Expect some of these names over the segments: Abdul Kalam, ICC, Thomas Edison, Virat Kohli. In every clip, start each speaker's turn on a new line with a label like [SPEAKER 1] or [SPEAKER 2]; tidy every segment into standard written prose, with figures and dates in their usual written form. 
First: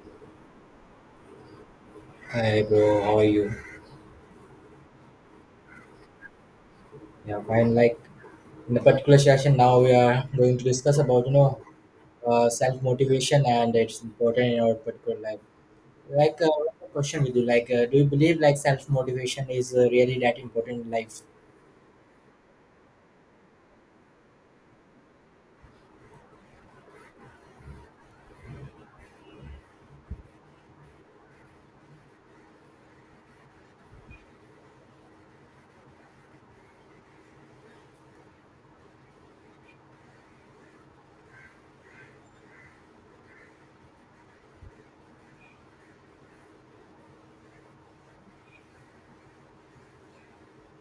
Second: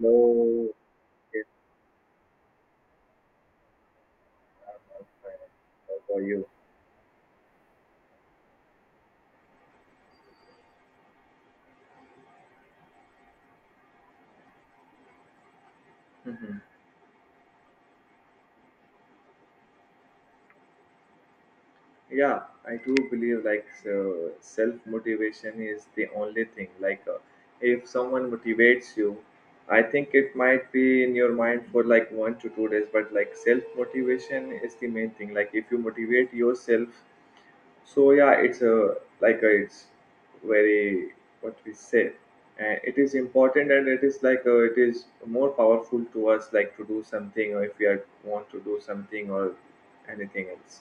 [SPEAKER 1] No, yes,
[SPEAKER 2] Hi bro, how are you?
[SPEAKER 1] I'm fine. How about you?
[SPEAKER 2] Yeah, fine. Like in a particular session, now we are going to discuss about self motivation and it's important in our particular life. Like
[SPEAKER 1] Hmm.
[SPEAKER 2] uh, a question with you, do you believe like self motivation is really that important in life?
[SPEAKER 1] Yeah, I do believe like self motivation is the only thing. If someone motivates you, I think it might be in your mind for like 1 to 2 days, but like self motivation is the main thing. Like, if you motivate yourself. So yeah, it's a like a, it's very what we say, and it is important, and it is more powerful to us, like to do something, or if we are want to do something or anything else.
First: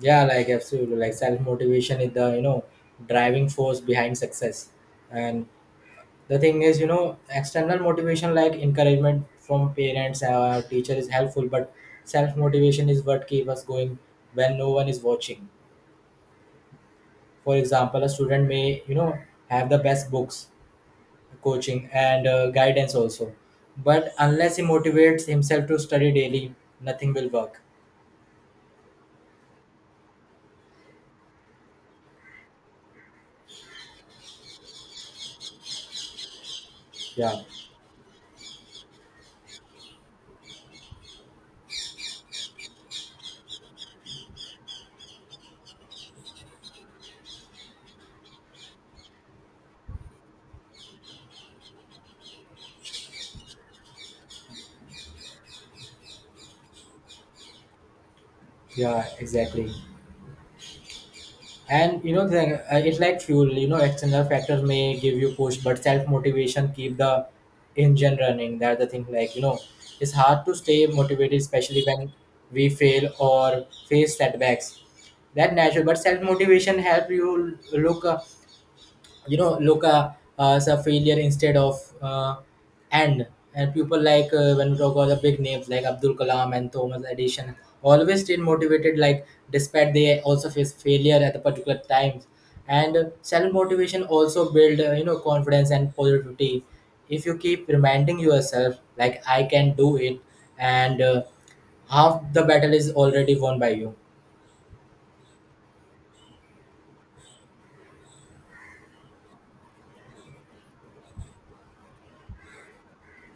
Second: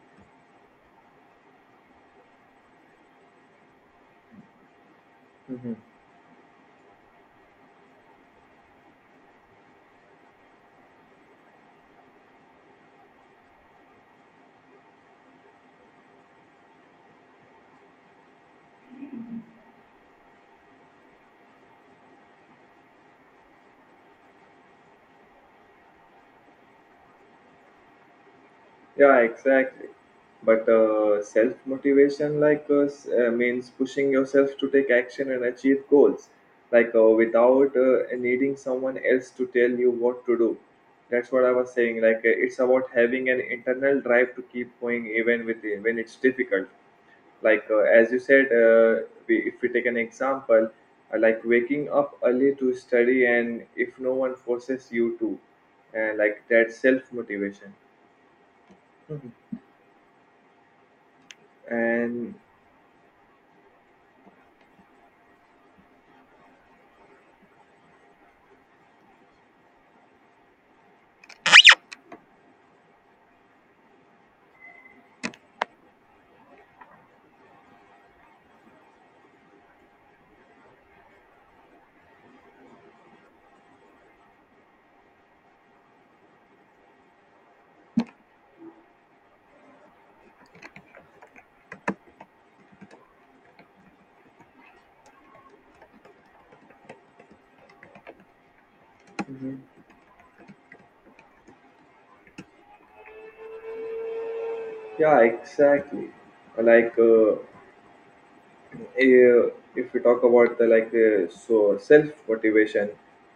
[SPEAKER 2] Yeah, like absolutely. Like self motivation is the driving force behind success, and
[SPEAKER 1] Mhm.
[SPEAKER 2] the thing is external motivation like encouragement from parents or teacher is helpful, but self motivation is what keeps us going when no one is watching. For example a student may have the best books, coaching and guidance also, but unless he motivates himself to study daily, nothing will work.
[SPEAKER 1] Yeah, exactly. But Self motivation, means pushing yourself to take action and achieve goals,
[SPEAKER 2] yeah
[SPEAKER 1] without needing someone else to tell you what to do. That's what I was saying. It's about having an internal drive to keep going even with when it's difficult. As you said, if we take an example, like waking up early to study, and if no one forces you to, and like that self motivation.
[SPEAKER 2] yeah
[SPEAKER 1] Mhm.
[SPEAKER 2] exactly. And
[SPEAKER 1] And
[SPEAKER 2] it's like fuel. External factors may give you push but self motivation keep the engine running. That's the thing, it's hard to stay motivated especially when we fail or face setbacks. That natural, but self motivation help you look Luca as a failure instead of and and people, when we talk about the big names like Abdul Kalam and Thomas Edison, always stayed motivated like despite they also face failure at the particular times. And self motivation also build confidence and positivity. If you keep reminding yourself like I
[SPEAKER 1] mhm.
[SPEAKER 2] can do it, and half the battle is already won by you.
[SPEAKER 1] Yeah, exactly. Like uh, uh, if we talk about the self motivation,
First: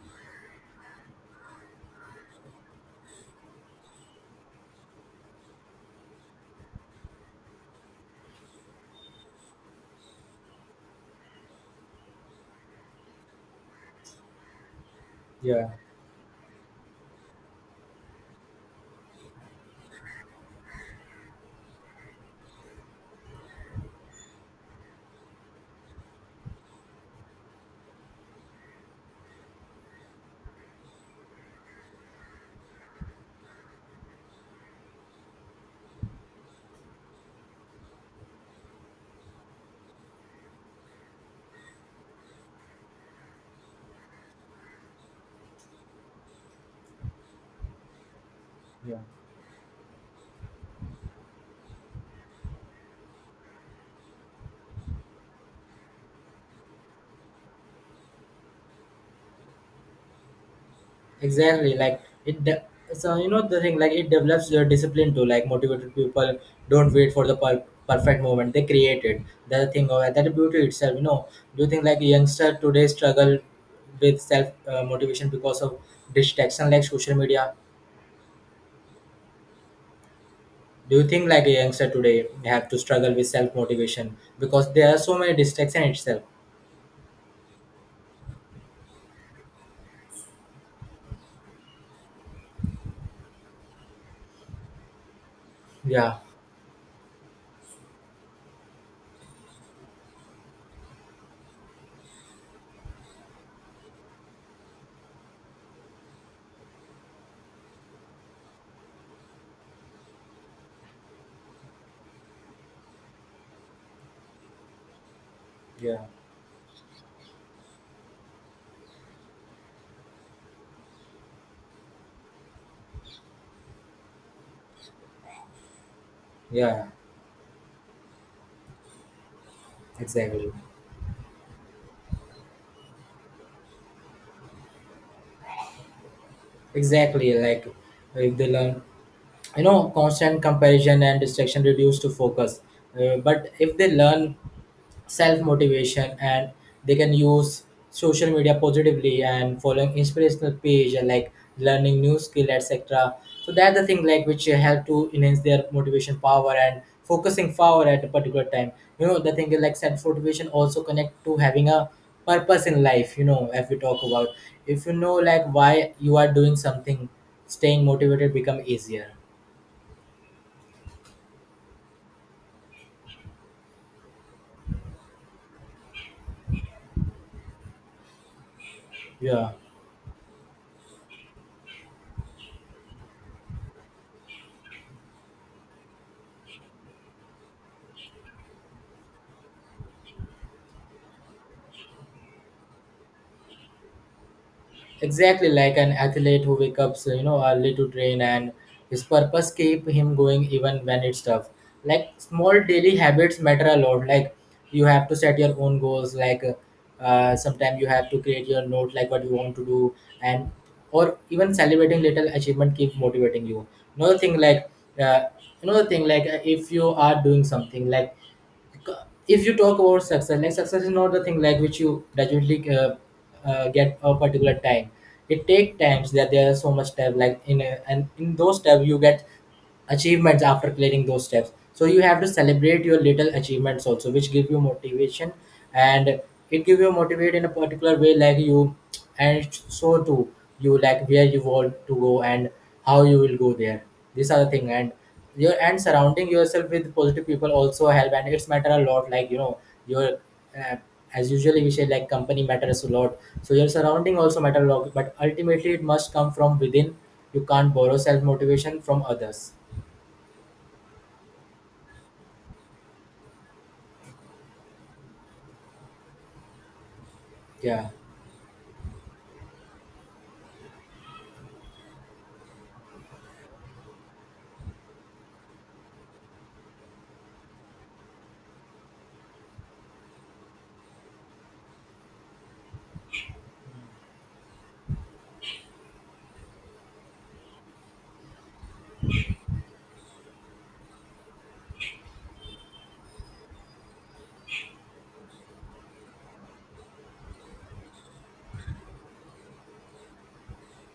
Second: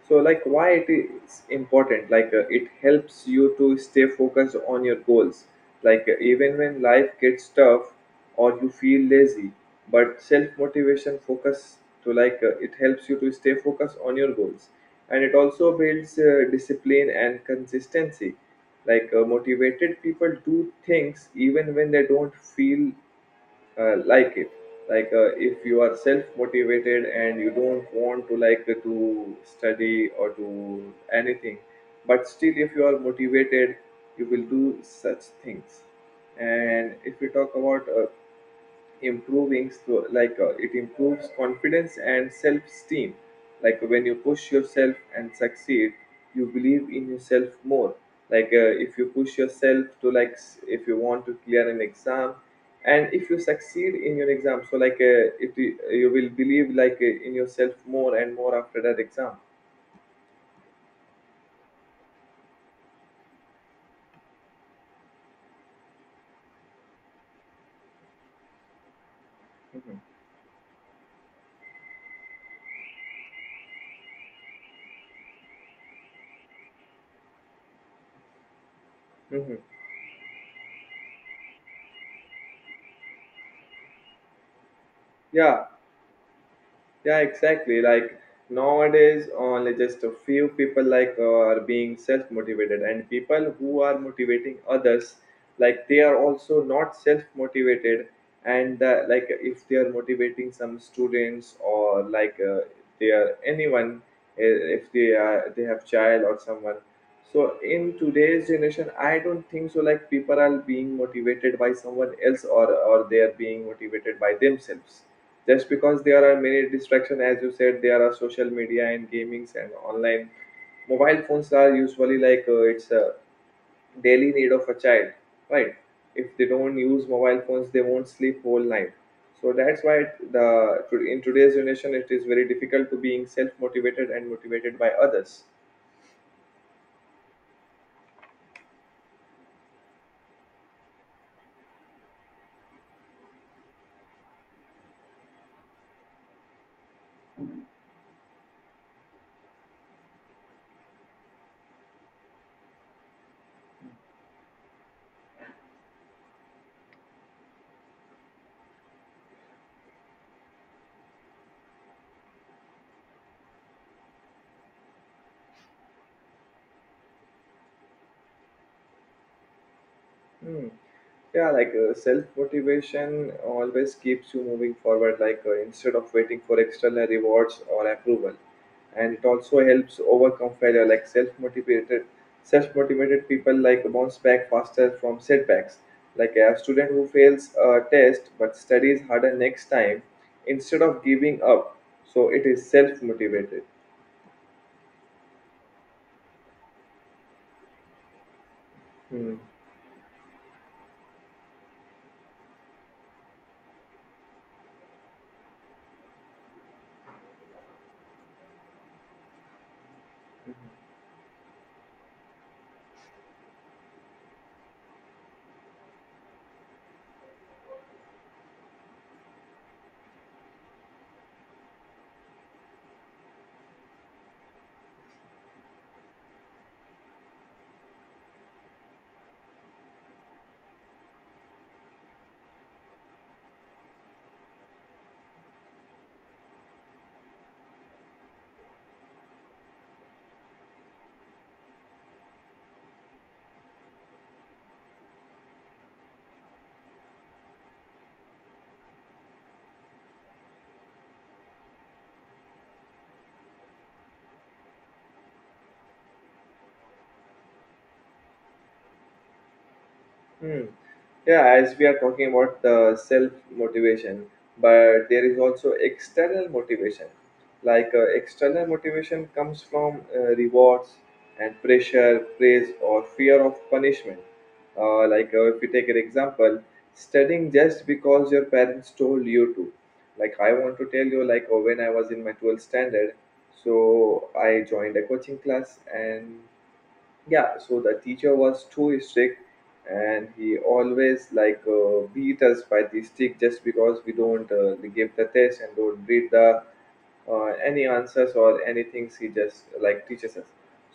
[SPEAKER 1] like why it is important, it helps you to stay focused on your goals, even when life gets tough or you feel lazy. But self motivation focus to like It helps you to stay focused on your goals, and it
[SPEAKER 2] yeah
[SPEAKER 1] also builds discipline and consistency. Motivated people do things even when they don't feel like it. If you are self motivated and you don't want to to study or to anything, but still if you are motivated, you will do such things. And if we talk about improving, it improves confidence and self-esteem. Like when you push yourself and succeed, you believe in yourself more.
[SPEAKER 2] yeah
[SPEAKER 1] If you push yourself to if you want to clear an exam, and if you succeed in your exam, so like it you will believe in yourself more and more after that exam.
[SPEAKER 2] Exactly, like it. De- so you know the thing, like It develops your discipline too. Like motivated people don't wait for the perfect moment; they create it. That's the thing
[SPEAKER 1] Mhm.
[SPEAKER 2] of that beauty itself. You know, do you think like youngster today struggle with self motivation because of distraction like social media?
[SPEAKER 1] Mhm.
[SPEAKER 2] Do you think like a youngster today have to struggle with self motivation because there are so many
[SPEAKER 1] Yeah,
[SPEAKER 2] distractions itself?
[SPEAKER 1] yeah, exactly. Like nowadays, only just a few people are being self-motivated, and people who are motivating others, like they
[SPEAKER 2] Yeah,
[SPEAKER 1] are also not self-motivated. And like if they are motivating some students or they are anyone, if they are they have child or someone, so in today's generation, I don't think so. Like people are being motivated by someone else, or they are being motivated by themselves. Just because
[SPEAKER 2] yeah,
[SPEAKER 1] there are many distractions, as you said, there are social media and gamings and online, mobile phones are usually it's a daily need of a child, right? If they don't
[SPEAKER 2] yeah.
[SPEAKER 1] use mobile phones, they won't sleep whole night. So that's why it- the
[SPEAKER 2] Exactly,
[SPEAKER 1] to- in today's generation, it is very difficult to being self motivated and motivated by others.
[SPEAKER 2] exactly. Like if they learn constant comparison and distraction reduce to focus. But if they learn self motivation, and they can use social media positively and following inspirational page and like learning new skill etc, so that's the thing like which help to enhance their motivation power and focusing power at a particular time. The thing is like self motivation also connect to having a purpose in life. If we talk about, if you know like why you are doing something, staying motivated become easier.
[SPEAKER 1] Hmm. Yeah, self motivation always keeps you moving forward, instead of waiting for external rewards or approval. And it
[SPEAKER 2] Yeah,
[SPEAKER 1] also helps overcome failure. Self motivated people like bounce back faster from setbacks, like a student who fails a test but studies harder next time instead of giving up. So it is self motivated.
[SPEAKER 2] exactly, like an athlete who wakes up so, early to train, and his
[SPEAKER 1] hmm.
[SPEAKER 2] purpose keep him going even when it's tough. Like small daily habits matter a lot. Like you have to set your own goals, like sometimes you have to create your note like what you want to do. And or even celebrating little achievement keep motivating you. another thing like uh, Another thing, if you are doing something, like if you talk about success, like success is not the thing like which you gradually get a particular time. It take times, that there are so much time, like in and in those time you get achievements after clearing those steps, so you have to celebrate your little achievements also which give you motivation. And it give you motivate in a particular way, like you and so too you like where you want to go and how you will go there. These are the thing. And your and surrounding yourself with positive people also help, and it's matter a lot. Like you know your uh, as usually we say, like company matters a lot, so your surrounding also matter a lot, but ultimately it must come from within. You can't borrow self motivation from others.
[SPEAKER 1] Hmm. Yeah, as we are talking about the self motivation, but there is also external motivation.
[SPEAKER 2] Yeah,
[SPEAKER 1] External motivation comes from rewards and pressure, praise, or fear of punishment. If you take an example, studying just because your parents told you to. I want to tell you, like, oh, when I was in my 12th standard, so I joined a coaching class, and yeah, so the teacher was too strict, and he always beat us by the stick just because we don't give the test and don't read the any answers or anything, he just like teaches us.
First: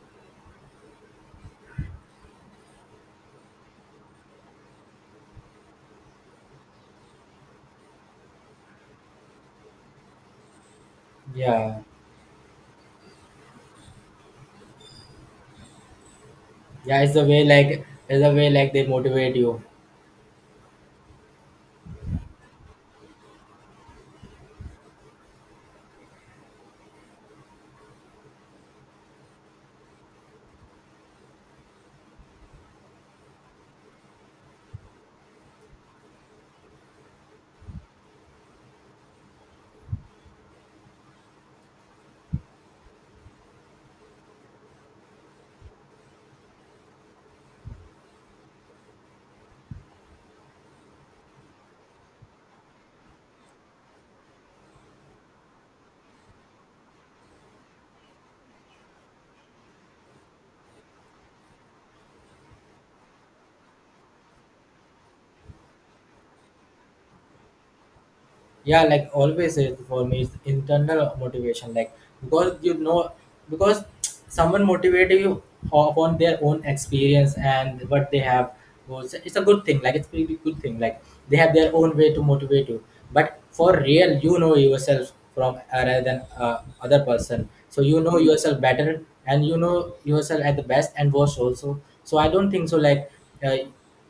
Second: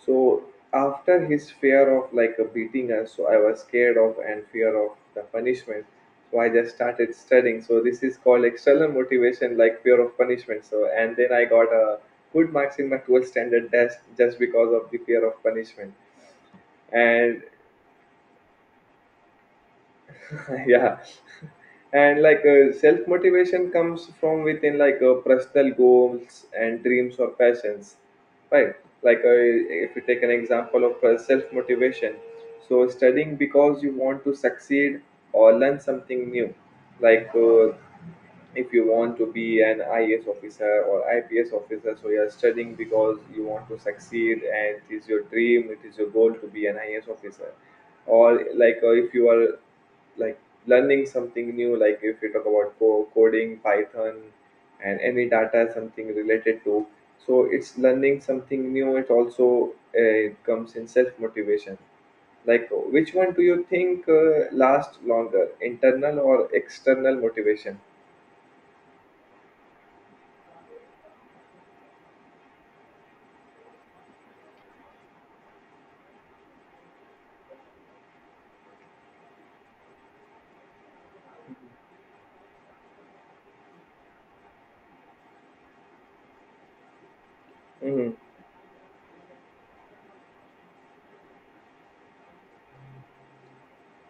[SPEAKER 1] So after his fear of beating us, so I was scared of and fear of the punishment, so I just started studying. So this is called external motivation, like fear of punishment. So and then I got
[SPEAKER 2] yeah,
[SPEAKER 1] a good marks in my 12th standard test just because of the fear of punishment.
[SPEAKER 2] yeah. It's the
[SPEAKER 1] And
[SPEAKER 2] way, like it's the way like they motivate you.
[SPEAKER 1] yeah. And self motivation comes from within, personal goals and dreams or passions, right? like uh, if you take an example of self motivation, so studying because you want to succeed or learn something new. like uh, if you want to be an IAS officer or IPS officer, so you're studying because you want to succeed, and it is your dream, it is your goal to be an IAS officer. Or if you are like learning something new, like if you talk about coding python and any data something related to, so it's learning something new, it also comes in self motivation. Like which one do you think lasts longer, internal or external motivation?
[SPEAKER 2] Yeah, like always it for me is internal motivation. Like because because someone motivate you upon their own experience and what they have, was it's a good thing, like it's really good thing like they have their own way to motivate you. But for real you know yourself from rather than other person, so you
[SPEAKER 1] Hmm.
[SPEAKER 2] know yourself better and you know yourself at the best and worst also. So I don't think so like uh,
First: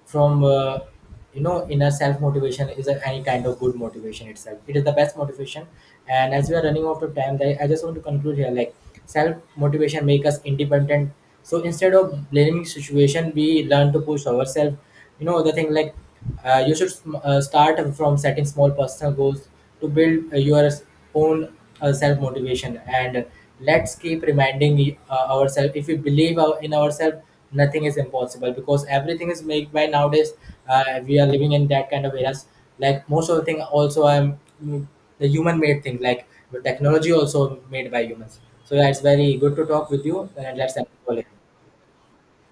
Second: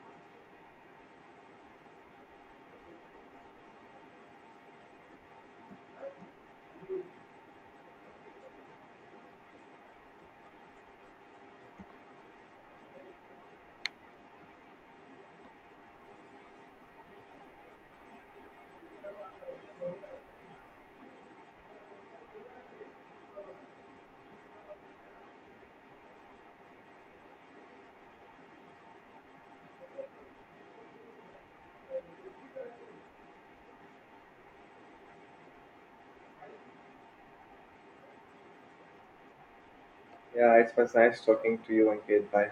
[SPEAKER 2] from you know inner self motivation is any kind of good motivation itself, it is the best motivation. And as we are running out of time, I just want to conclude here like self motivation make us independent. So instead of blaming situation we learn to push ourselves. You know the thing like You should start from setting small personal goals to build your own self motivation. And let's keep reminding ourselves if we believe in ourselves, nothing is impossible, because everything is made by nowadays. We are living in that kind of eras. Like most of the thing also I the human made thing, like the technology also made by humans. So yeah, it's very good to talk with you,
[SPEAKER 1] Yeah,
[SPEAKER 2] and
[SPEAKER 1] it
[SPEAKER 2] let's end
[SPEAKER 1] was
[SPEAKER 2] the
[SPEAKER 1] nice
[SPEAKER 2] call.
[SPEAKER 1] talking to you, Ankit. Bye.